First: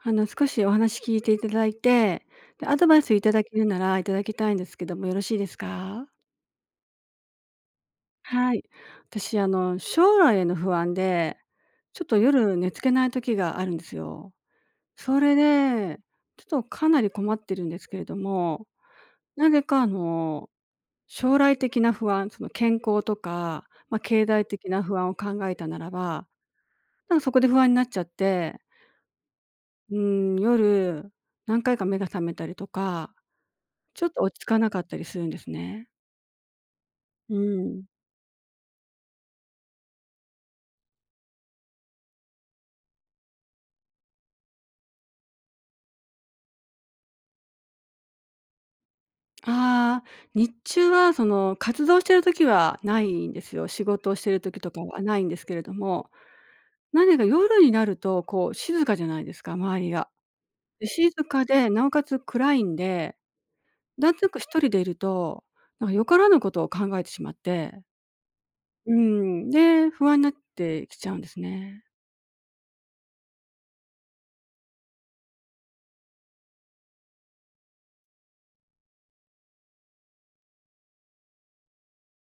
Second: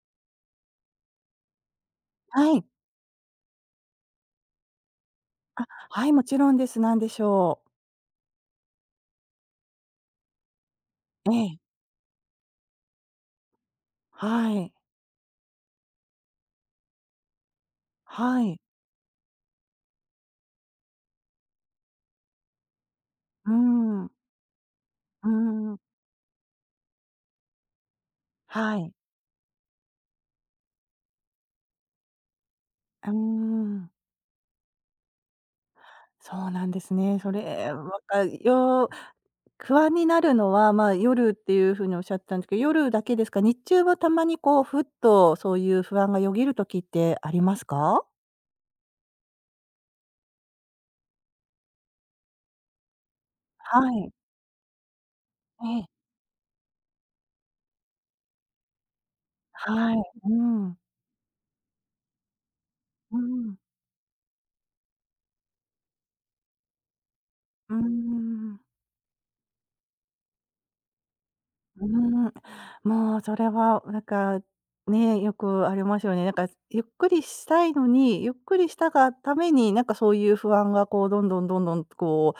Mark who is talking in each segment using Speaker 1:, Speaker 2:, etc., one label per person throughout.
Speaker 1: 少しお話聞いていただいて、
Speaker 2: はい。
Speaker 1: で、アドバイスいただけるならいただきたいんですけども、よろしいですか？
Speaker 2: はい、もちろんです。何でしょ
Speaker 1: はい。私、将来への不安
Speaker 2: う？
Speaker 1: で、
Speaker 2: ええ。
Speaker 1: ちょっと夜寝付けない時があるんですよ。
Speaker 2: はい。
Speaker 1: それで、ちょっとかなり困ってるんですけれど
Speaker 2: はい。
Speaker 1: も、なぜか、将来的な不安、その、健康と
Speaker 2: うー
Speaker 1: か、まあ、
Speaker 2: ん。
Speaker 1: 経済的な不安を
Speaker 2: う
Speaker 1: 考えた
Speaker 2: ー
Speaker 1: な
Speaker 2: ん。
Speaker 1: らば、なんかそこで不安になっちゃって、
Speaker 2: はい。
Speaker 1: うん、夜何回か目が覚めたりと
Speaker 2: うー
Speaker 1: か
Speaker 2: ん。
Speaker 1: ちょっと落ち着かなかったりするんですね。
Speaker 2: そうなんですね。そ
Speaker 1: う
Speaker 2: れ、
Speaker 1: ん。
Speaker 2: わかよ不安になるのは、まあ、夜っていう風におっしゃったんですけど、夜だけですか？日中はたまにこう、ふっとそういう不安がよぎる時ってありますか？
Speaker 1: ああ、日中はその活動してる時はないんですよ。
Speaker 2: は
Speaker 1: 仕事
Speaker 2: い。
Speaker 1: をしてる時とかはないんですけれど
Speaker 2: ええ。
Speaker 1: も、何か夜になるとこう静かじゃないですか、周り
Speaker 2: はい。
Speaker 1: が。
Speaker 2: うん。
Speaker 1: で、静かで、なおかつ暗いんで、
Speaker 2: うん。
Speaker 1: なんとなく一人でいると、なんかよからぬことを考えてしまっ
Speaker 2: うー
Speaker 1: て、
Speaker 2: ん。
Speaker 1: うん、で、不安になってきちゃうんですね。
Speaker 2: うーん、もうそれはなんか、ね、よくありますよね。なんかゆっくりしたいのに、ゆっくりしたがために、なんかそういう不安がこうどんどんどんどんこ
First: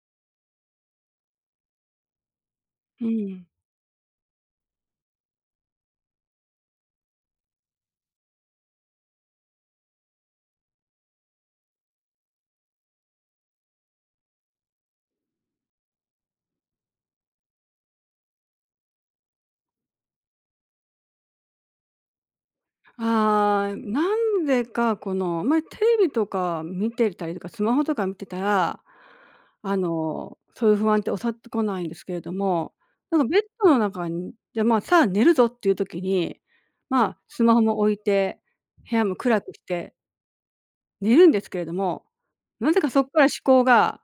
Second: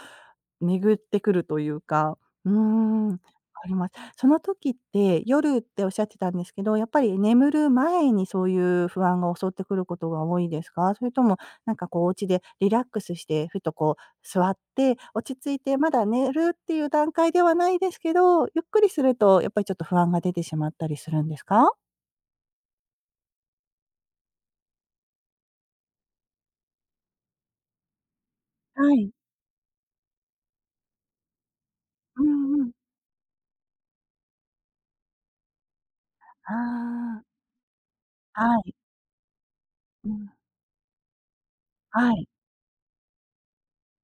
Speaker 2: う、巡ってくるというか、うー
Speaker 1: う
Speaker 2: ん、
Speaker 1: ん。
Speaker 2: あります。その時って夜っておっしゃってたんですけど、やっぱり眠る前にそういう不安が襲ってくることが多いですか？それともなんかこうお家でリラックスしてふとこう座って、落ち着いて、まだ寝るっていう段階ではないですけど、ゆっくりするとやっぱりちょっと不安が出てしまったりするんですか？
Speaker 1: あー、なんでかこの、まあテレビとか見てたりとか、スマホとか見てたら、
Speaker 2: はい。
Speaker 1: そういう不安って襲ってこないんですけれ
Speaker 2: う
Speaker 1: ど
Speaker 2: んうん。
Speaker 1: も、なんかベッドの中にじゃ、まあ、さあ寝るぞっていう時に、
Speaker 2: あ
Speaker 1: まあ、
Speaker 2: あ、
Speaker 1: スマホも置いて、
Speaker 2: はい。
Speaker 1: 部屋も暗くして
Speaker 2: うん。
Speaker 1: 寝るんですけれども、
Speaker 2: はい。
Speaker 1: なぜかそこから思考が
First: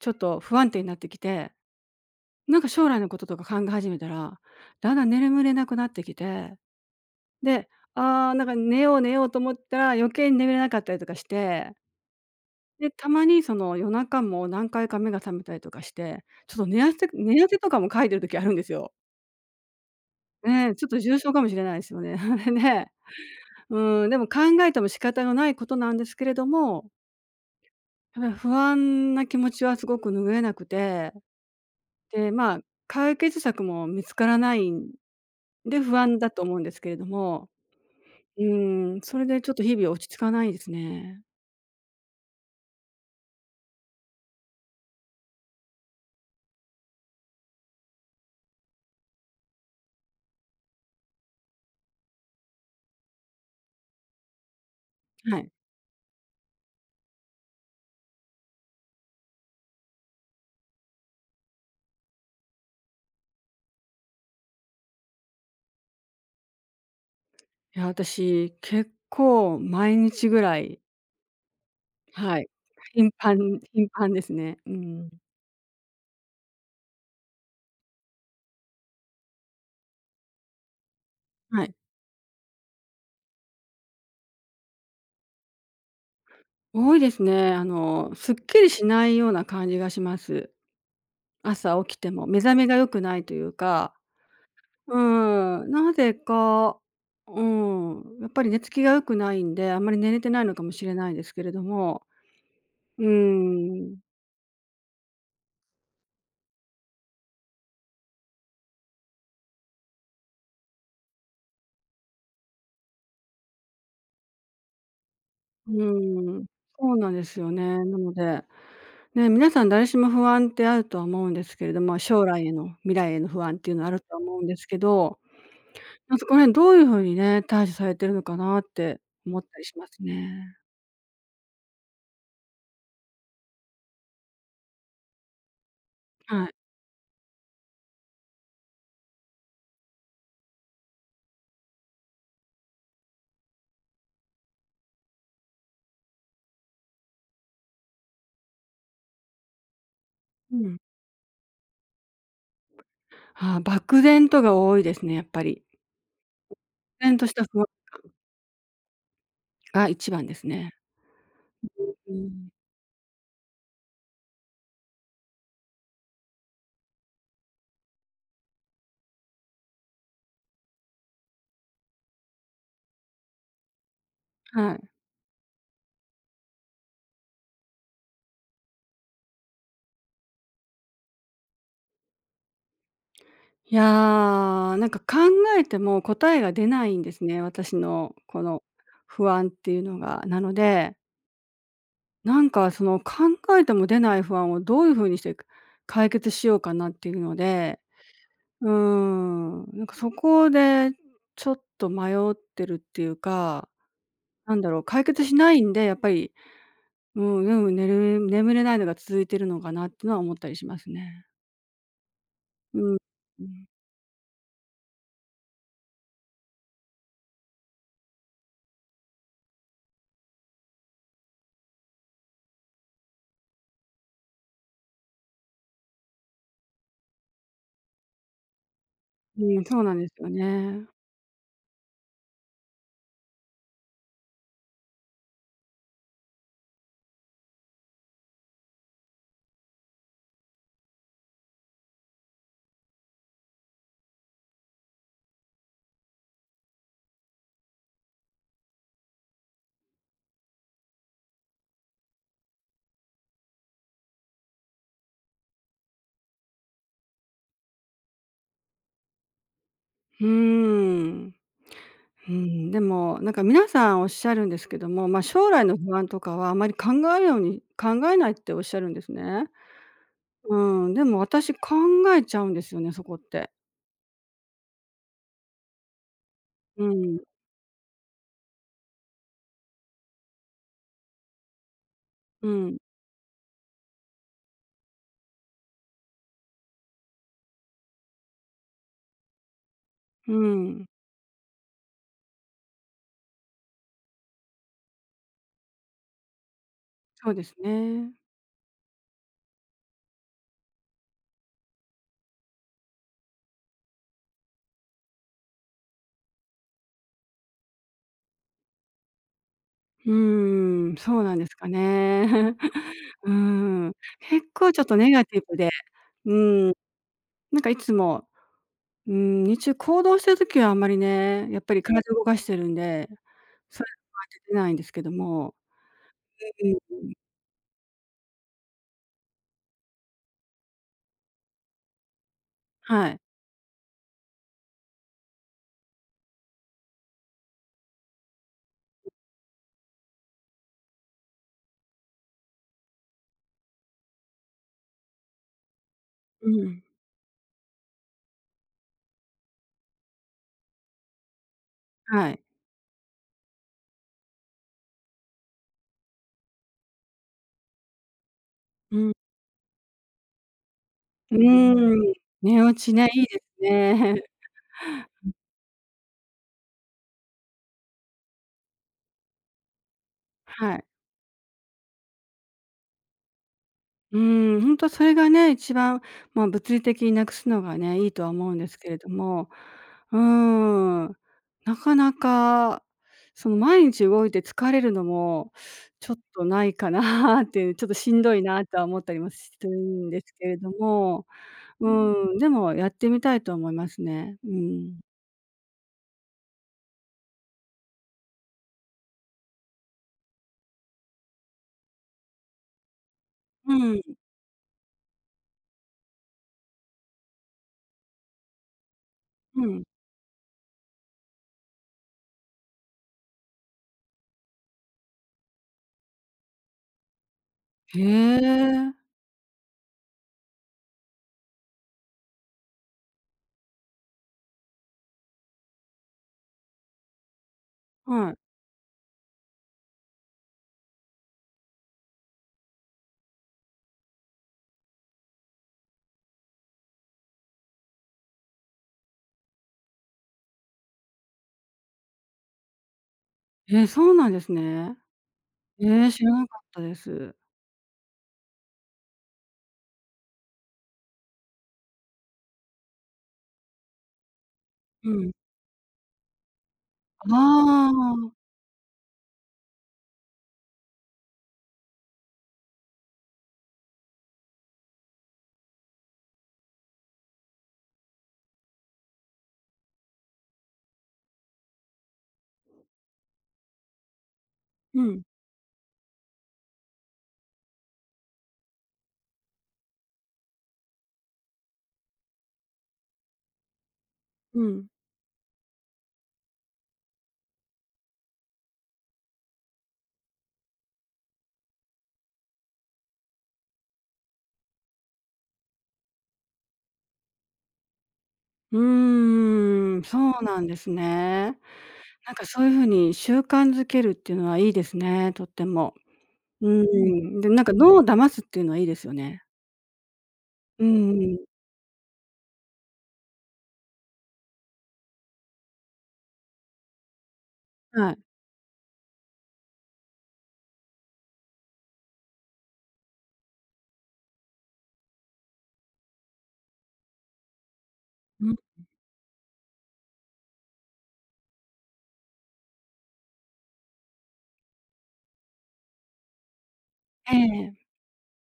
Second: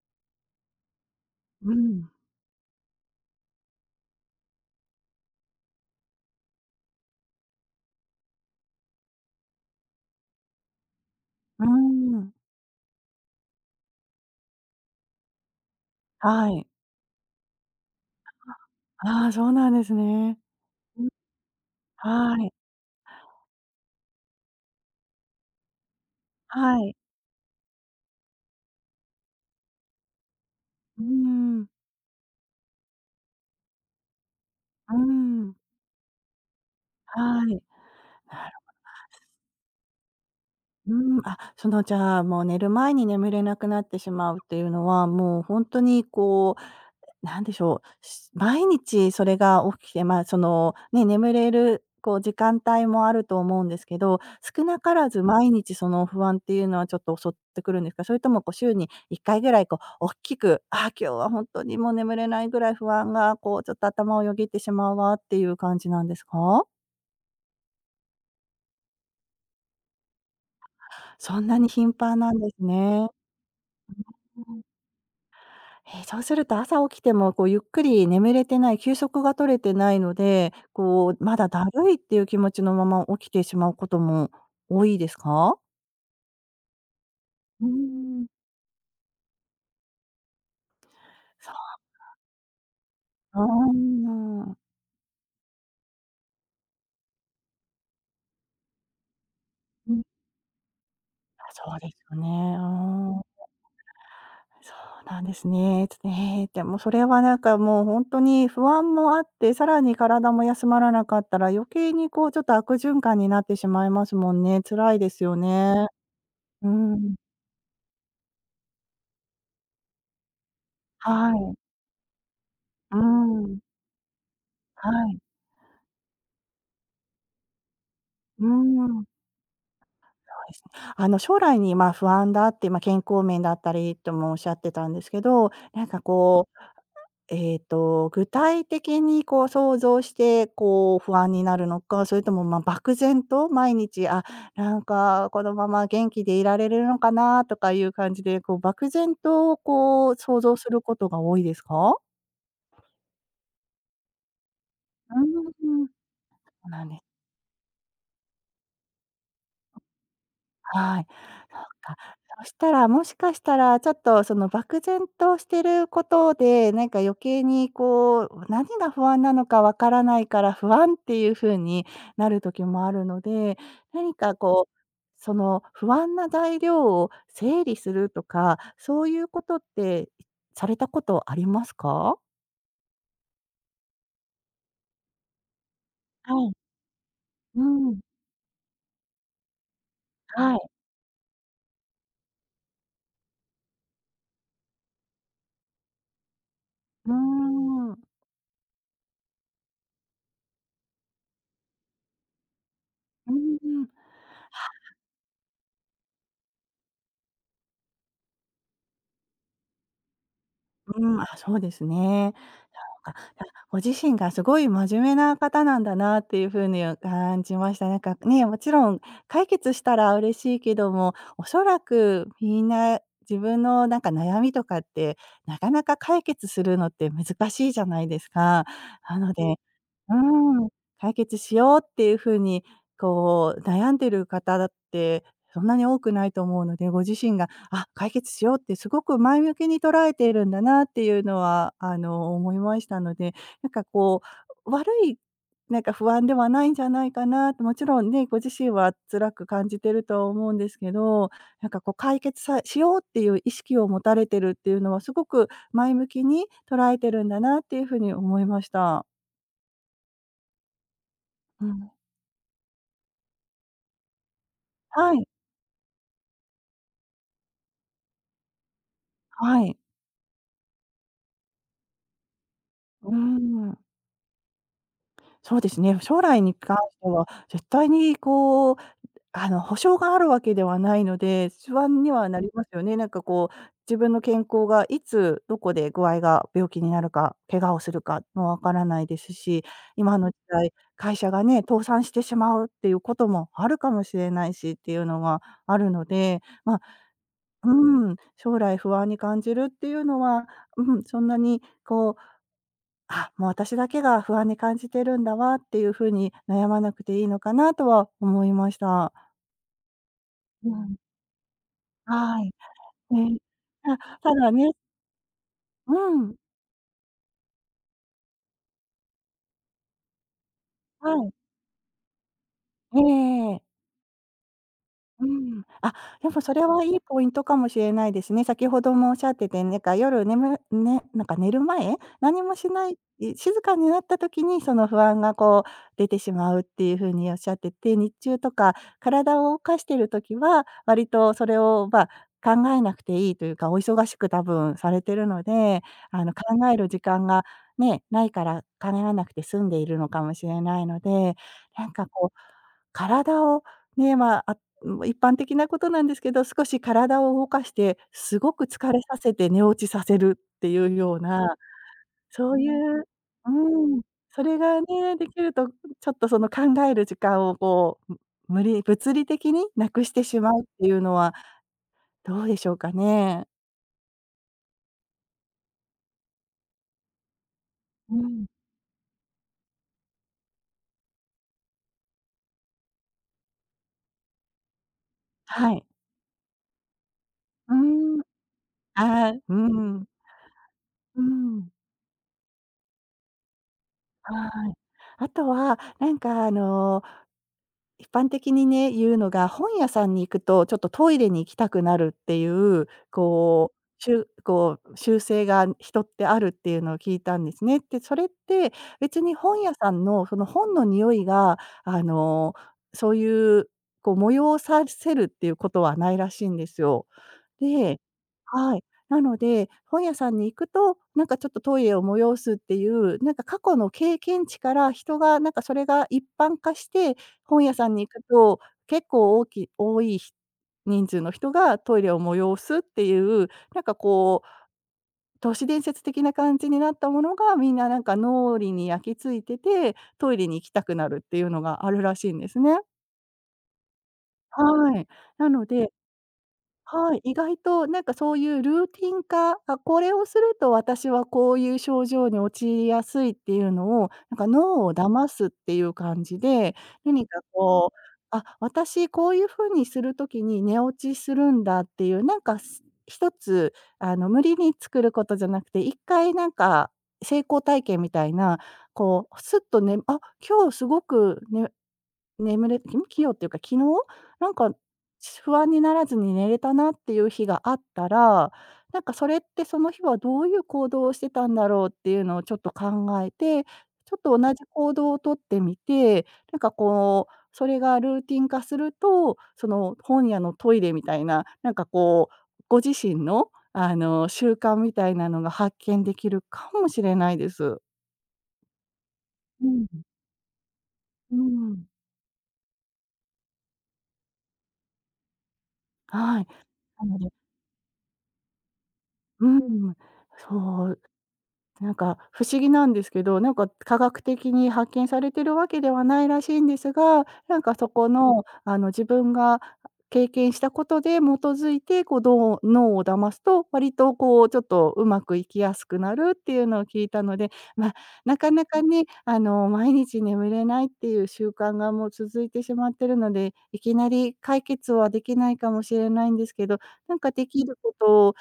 Speaker 1: ちょっと不安定になってきて、
Speaker 2: うん。
Speaker 1: なんか将来のこととか考え始めたら、だんだん眠れなくなってきてで、あーなんか寝よう寝ようと思ったら余計に眠れなかったりとかし
Speaker 2: うー
Speaker 1: て、
Speaker 2: ん。
Speaker 1: で、たまにその夜中も何回か目が覚めたりとかして、
Speaker 2: は
Speaker 1: ちょっと
Speaker 2: い。
Speaker 1: 寝汗寝汗とかもかいてる時あるんですよ。
Speaker 2: ああ、そうなんですね。
Speaker 1: ねえ、ちょっと
Speaker 2: うん。
Speaker 1: 重症かもしれないですよね。あ
Speaker 2: は
Speaker 1: れ
Speaker 2: い。
Speaker 1: ね、うん、でも考えても仕方のないことなんですけれど
Speaker 2: は
Speaker 1: も、
Speaker 2: い。
Speaker 1: やっぱり不安な気持ちはすごく拭えなく
Speaker 2: うー
Speaker 1: て、
Speaker 2: ん。
Speaker 1: で、まあ、解決策も見つからないん
Speaker 2: うーん。
Speaker 1: で不安だと思うんですけれど
Speaker 2: は
Speaker 1: も、
Speaker 2: い。
Speaker 1: う
Speaker 2: なる
Speaker 1: ん、それでちょっと日々落ち着かないです
Speaker 2: うーん、
Speaker 1: ね。
Speaker 2: あ、そのじゃあ、もう寝る前に眠れなくなってしまうっていうのは、もうほんとにこうなんでしょう、毎日それが起きて、まあ、その、ね、眠れるこう時間帯もあると思うんですけど、少なからず
Speaker 1: は
Speaker 2: 毎
Speaker 1: い。
Speaker 2: 日その不安っていうのはちょっと襲ってくるんですか？それともこう週に1回ぐらいこう大きく、あ今日は本当にもう眠れないぐらい不安がこうちょっと頭をよぎってしまうわっていう感じなんですか？
Speaker 1: いや、私、結構毎日ぐらい、
Speaker 2: そんなに頻繁なん
Speaker 1: はい、
Speaker 2: ですね。
Speaker 1: 頻繁ですね。うん。
Speaker 2: え、そうすると朝起きてもこうゆっくり眠れてない、休息が取れてないので、こうまだ
Speaker 1: は
Speaker 2: だ
Speaker 1: い。
Speaker 2: るいっていう気持ちのまま起きてしまうことも多いですか？
Speaker 1: 多いですね。
Speaker 2: うーん。
Speaker 1: すっきりしないような感じがします。
Speaker 2: そ
Speaker 1: 朝起きても目覚めが良くないという
Speaker 2: う
Speaker 1: か、
Speaker 2: ーん。
Speaker 1: うーん、なぜか、うーん、やっぱり寝つきが良くないんで、あんま
Speaker 2: う
Speaker 1: り
Speaker 2: ん。
Speaker 1: 寝れてないのかもしれないんですけれど
Speaker 2: そうです
Speaker 1: も、
Speaker 2: よね。う
Speaker 1: うー
Speaker 2: ーん。
Speaker 1: ん。
Speaker 2: そうなんですね。ちょっと、えーでもそれはなんかもう本当に不安もあって、さらに体も休まらなかったら余計にこうちょっと悪循環になってしまいますもんね。辛いですよ
Speaker 1: う
Speaker 2: ね。
Speaker 1: ん、
Speaker 2: う
Speaker 1: そうなん
Speaker 2: ん。
Speaker 1: ですよね。なので、ね、皆さん誰しも不安ってあるとは思う
Speaker 2: は
Speaker 1: んで
Speaker 2: い。
Speaker 1: すけれども、将来への、未
Speaker 2: う
Speaker 1: 来への不安っ
Speaker 2: ん。
Speaker 1: ていうのはあるとは思うんですけ
Speaker 2: は
Speaker 1: ど、
Speaker 2: い。
Speaker 1: ま、そこら辺どういうふうにね、対処されてるのか
Speaker 2: うー
Speaker 1: なっ
Speaker 2: ん、
Speaker 1: て
Speaker 2: そう
Speaker 1: 思ったりします
Speaker 2: で
Speaker 1: ね。
Speaker 2: すね。あの、将来に、ま、不安だって、まあ、健康面だったりともおっしゃってたんですけど、なんか
Speaker 1: は
Speaker 2: こ
Speaker 1: い。
Speaker 2: う、えーと、具体的にこう想像して、こう不安になるのか、それとも、ま、漠然と毎日、あ、なんかこのまま元気でいられるのかなとかいう感じで、こう漠然とこう想像
Speaker 1: う
Speaker 2: す
Speaker 1: ん。
Speaker 2: ることが多いですか？
Speaker 1: ああ、漠然とが多いですね、
Speaker 2: う
Speaker 1: やっぱり。
Speaker 2: ーん、そうなんです。
Speaker 1: 漠然とした不安が一番ですね。
Speaker 2: はい。そっか。
Speaker 1: う
Speaker 2: そ
Speaker 1: ん、
Speaker 2: したら、もしかしたら、ちょっとその漠然としてることで、なんか余計にこう、何が不安なのかわからないから不安っていう風になる時もあるので、何かこ
Speaker 1: は
Speaker 2: う、
Speaker 1: い。
Speaker 2: その不安な材料を整理するとか、そういうことってされたことありますか？
Speaker 1: いや、なんか考えても
Speaker 2: は
Speaker 1: 答えが出
Speaker 2: い。
Speaker 1: ないんですね、
Speaker 2: う
Speaker 1: 私
Speaker 2: ん。
Speaker 1: のこの不安っていうのが。なの
Speaker 2: はい。
Speaker 1: でなんかその考えても出ない不安をどういう風にして解決しようかなって
Speaker 2: うー
Speaker 1: いうので、
Speaker 2: ん。う
Speaker 1: うーん、なんかそこでちょっと迷ってるっていう
Speaker 2: ーん。
Speaker 1: か、
Speaker 2: うん。
Speaker 1: なんだろう、解決しないんで、やっぱり、うん、うん、寝る眠れないのが続いてるのかなっていうのは思ったりします
Speaker 2: ん、
Speaker 1: ね。
Speaker 2: あ、そうですね。
Speaker 1: うん。うん。
Speaker 2: ご自身がすごい真面目な方なんだなっていう風に感じました。なんかね、もちろん解決したら嬉しいけども、おそらくみんな自分のなんか悩みとかって、なかなか解決するのって難しいじゃないですか。なので、
Speaker 1: うん、そうなんです
Speaker 2: う
Speaker 1: よ
Speaker 2: ーん、
Speaker 1: ね。
Speaker 2: 解決しようっていう風に、こう悩んでる方だって、そんなに多くないと思うので、ご自身が、あ、解決しようってすごく前向きに捉えているんだなっていうのは、あの、思いましたので、なんかこう、悪い、なんか不安ではないんじゃないかなと、もちろんね、ご自身は辛く感じてるとは思うんですけど、なんかこう解決しようっていう意識を持たれてるっていうのは、すごく前向きに捉えてるんだなっていう風に思いました。
Speaker 1: うーん。
Speaker 2: うん。
Speaker 1: うん、でも、なんか皆さんおっしゃるんですけども、
Speaker 2: は
Speaker 1: まあ、
Speaker 2: い、
Speaker 1: 将来の不安とかはあまり考えように考えないっておっしゃるんですね。
Speaker 2: はい。
Speaker 1: うん、でも私考えちゃうんですよね、そ
Speaker 2: うー
Speaker 1: こって。
Speaker 2: ん、そうですね。将来に関
Speaker 1: う
Speaker 2: して
Speaker 1: ん、
Speaker 2: は、絶対にこう、あの、保証があるわけではないので、不安にはな
Speaker 1: う
Speaker 2: ります
Speaker 1: ん、
Speaker 2: よね。なんかこう、自分の健康がいつどこで具合が病気になるか、怪我をするかもわからないですし、今の
Speaker 1: う
Speaker 2: 時代、
Speaker 1: ん。
Speaker 2: 会社がね、倒産してしまうっていうこともあるかもしれないしっていうのがあるので、まあ、
Speaker 1: そうです
Speaker 2: うー
Speaker 1: ね。
Speaker 2: ん、将来不安に感じるっていうのは、うん、そんなにこうあ、もう私だけが不安に感じてるんだわっていう風に悩まなくていいのかなとは思いました。
Speaker 1: う
Speaker 2: う
Speaker 1: ん、
Speaker 2: ん、
Speaker 1: そうなんですか
Speaker 2: はい。
Speaker 1: ね。う
Speaker 2: ね。
Speaker 1: ん、
Speaker 2: あ、た
Speaker 1: 結
Speaker 2: だね
Speaker 1: 構ちょっとネガティブで、
Speaker 2: う
Speaker 1: う
Speaker 2: ん、
Speaker 1: ん、なんかいつも、うん、日中行動してる時はあんまり
Speaker 2: はい。
Speaker 1: ね、やっぱり体動かしてるん
Speaker 2: えええ
Speaker 1: で、
Speaker 2: えええ。
Speaker 1: それは出てないんですけど
Speaker 2: う
Speaker 1: も。
Speaker 2: ん。あ、でもそれ
Speaker 1: う
Speaker 2: はい
Speaker 1: ん、
Speaker 2: いポイントかもしれないですね。先ほどもおっしゃってて、なんかね、なんか寝る前、何もしない、
Speaker 1: はい。
Speaker 2: 静かになった時にその不安がこう出てしまうっていう風におっしゃってて、日中とか体を動かしてる時は、割とそれを、まあ、考えなくていいというか、お忙しく多分されてるので、あの、考
Speaker 1: う
Speaker 2: え
Speaker 1: ん。
Speaker 2: る時間がね、ないから考えなくて済んでいるのかもしれないので、なんかこ
Speaker 1: は
Speaker 2: う、
Speaker 1: い。
Speaker 2: 体をね、ま、もう一般的なことなんですけど、少し体を動かして、すごく疲
Speaker 1: う
Speaker 2: れ
Speaker 1: ん。
Speaker 2: させて寝落ちさせるっていうよう
Speaker 1: うー
Speaker 2: な、
Speaker 1: ん、
Speaker 2: そう
Speaker 1: 寝
Speaker 2: い
Speaker 1: 落ち
Speaker 2: う
Speaker 1: ね、いいで
Speaker 2: う
Speaker 1: す
Speaker 2: ん、
Speaker 1: ね。
Speaker 2: そ れがね、できると、ちょっとその考える時間をこう、物理的になくしてしまうっ
Speaker 1: はい。
Speaker 2: ていうのはどうでしょうかね？
Speaker 1: うーん、本当それがね、一番、まあ、物理的になくすのがね、いい
Speaker 2: う
Speaker 1: とは思
Speaker 2: ん。
Speaker 1: うんですけれども、うーん、なかなか、その毎日動いて疲れるのも、
Speaker 2: はい。
Speaker 1: ちょっとないかな っていう、
Speaker 2: う
Speaker 1: ちょっとし
Speaker 2: ーん。
Speaker 1: んどいなとは思ったりも
Speaker 2: ああ、
Speaker 1: す
Speaker 2: う
Speaker 1: る
Speaker 2: ん。
Speaker 1: んですけれど
Speaker 2: う
Speaker 1: も、
Speaker 2: ん。
Speaker 1: うん、でもやってみたいと思いますね。う
Speaker 2: はい。
Speaker 1: ん。
Speaker 2: あとは、なんかあの一般的にね、言うのが、本屋さんに行くと、ちょっとトイレに行きたくなるっていう、こ
Speaker 1: うん、
Speaker 2: う、習性が人ってあるっていうのを聞いたんですね。で、それって、別に本
Speaker 1: う
Speaker 2: 屋
Speaker 1: ん。
Speaker 2: さんの、その本の匂いが、あの、そういう、こう、催させるっていうことはないらしいんですよ。
Speaker 1: へ
Speaker 2: ではい。
Speaker 1: え、
Speaker 2: なので、本屋さんに行くと、なんかちょっとトイレを催すっていう、なんか過去の経験値から人がなんかそれが一般化して、本屋さんに行く
Speaker 1: はい。
Speaker 2: と、結構多いひ人数の人がトイレを催すっていう、なんかこう、都市伝説的な感じになったものが、みんななんか脳裏に焼き付いてて、トイレに行きたくなるっていうのがあるらしいんですね。
Speaker 1: え、そうなんですね。
Speaker 2: はい。なので
Speaker 1: え、知らなかったで
Speaker 2: はい、意
Speaker 1: す。
Speaker 2: 外となんかそういうルーティン化、あ、これをすると私はこういう症状に陥りやすいっていうのを、なんか脳を
Speaker 1: う
Speaker 2: 騙
Speaker 1: ん。
Speaker 2: すっていう感じで、何か
Speaker 1: あ
Speaker 2: こう、
Speaker 1: あ、
Speaker 2: あ、私こういう風にするときに寝落ちするんだっていう、なんかす一つあの無理に作ることじゃなくて、一回なんか成功体験みたいな、こうすっとね、あ、今日すごくね眠れきよっていうか、昨日、なんか、
Speaker 1: うん、
Speaker 2: 不安にならずに寝れたなっていう日があったら、なんかそれってその日はどういう行動をしてたんだろうっていうのをちょっと考えて、ちょっと同
Speaker 1: う
Speaker 2: じ
Speaker 1: ん。
Speaker 2: 行動をとってみて、なんかこう、それがルーティン化すると、その本屋のトイレみたいな、なんかこう、ご自身の、あの、習慣みたいなのが発見できるかもしれないです。
Speaker 1: う
Speaker 2: うん。
Speaker 1: ーん、そうなんです
Speaker 2: う
Speaker 1: ね。
Speaker 2: ん、
Speaker 1: なんかそういう風に習慣づけるっていうのはいいですね、とっても。
Speaker 2: はい。
Speaker 1: うー
Speaker 2: なので
Speaker 1: ん、で、なんか脳を騙すっていうのはいいですよね。
Speaker 2: うん、
Speaker 1: う
Speaker 2: そ
Speaker 1: ん
Speaker 2: う
Speaker 1: うんうん。
Speaker 2: なんか不思議なんですけど、なんか科学的に発見されてるわけではないらしいんですが、なんかそこ
Speaker 1: はい。
Speaker 2: の、あの、自分が経験したことで基づいて、こう、どう脳を騙すと、割とこうちょっとうまくいきやすくなるっていうのを聞いたので、まあ、な
Speaker 1: う
Speaker 2: か
Speaker 1: ん。
Speaker 2: なかね、あの、毎日眠れないっていう習慣がもう続いてしまってるので、いきなり解決はできないかもしれないんですけど、なんか
Speaker 1: え
Speaker 2: できる
Speaker 1: え、
Speaker 2: ことを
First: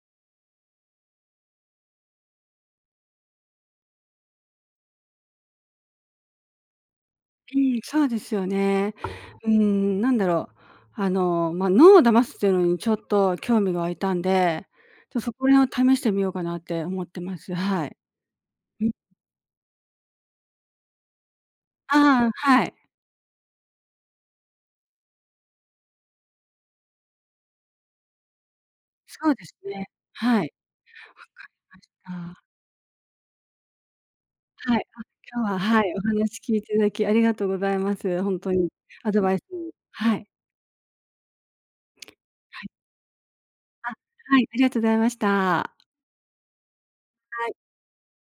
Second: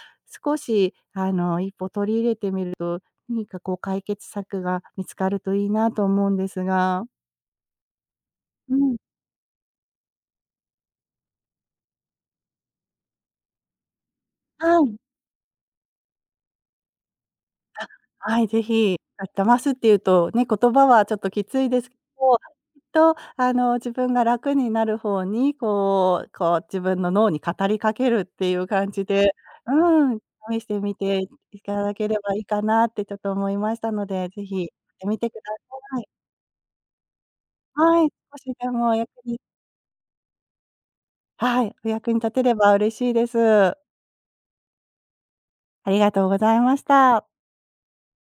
Speaker 2: 少し、あの、一歩取り入れてみると何かこう解決策が見つかるといいなと思うんですが。
Speaker 1: うん、そうですよ
Speaker 2: う
Speaker 1: ね。
Speaker 2: ん。
Speaker 1: うーん、なんだろう、ま、脳を騙すっていうのにちょっと興味が湧いたんで、
Speaker 2: はい。
Speaker 1: ちょ、そこら辺を試してみようかなって思ってます。はい。
Speaker 2: はい、ぜ
Speaker 1: うん。
Speaker 2: ひ、あ、騙すっていうとね、言葉はちょっときついですけ
Speaker 1: ああ、
Speaker 2: ど、
Speaker 1: はい。
Speaker 2: きっとあの、自分が楽になる方にこう自分の脳に語りかけるっていう感じ
Speaker 1: そ
Speaker 2: で、
Speaker 1: うですね。
Speaker 2: うん、
Speaker 1: はい。
Speaker 2: 試してみていただければいい
Speaker 1: あ
Speaker 2: かなってちょっと思いましたので、ぜひや
Speaker 1: あ、はい。
Speaker 2: っ
Speaker 1: あ、
Speaker 2: てみてくだ
Speaker 1: 今日は、はい、お
Speaker 2: さい。
Speaker 1: 話聞いていただきありがとうございま
Speaker 2: はい、
Speaker 1: す。ほ
Speaker 2: 少
Speaker 1: んと
Speaker 2: し
Speaker 1: に
Speaker 2: でもお役
Speaker 1: アドバイ
Speaker 2: に
Speaker 1: スはい。
Speaker 2: はい、お役に立てれ
Speaker 1: はい。
Speaker 2: ば嬉しいです。
Speaker 1: あ、はい、ありがとうございました。は
Speaker 2: ありがとうございました。
Speaker 1: い。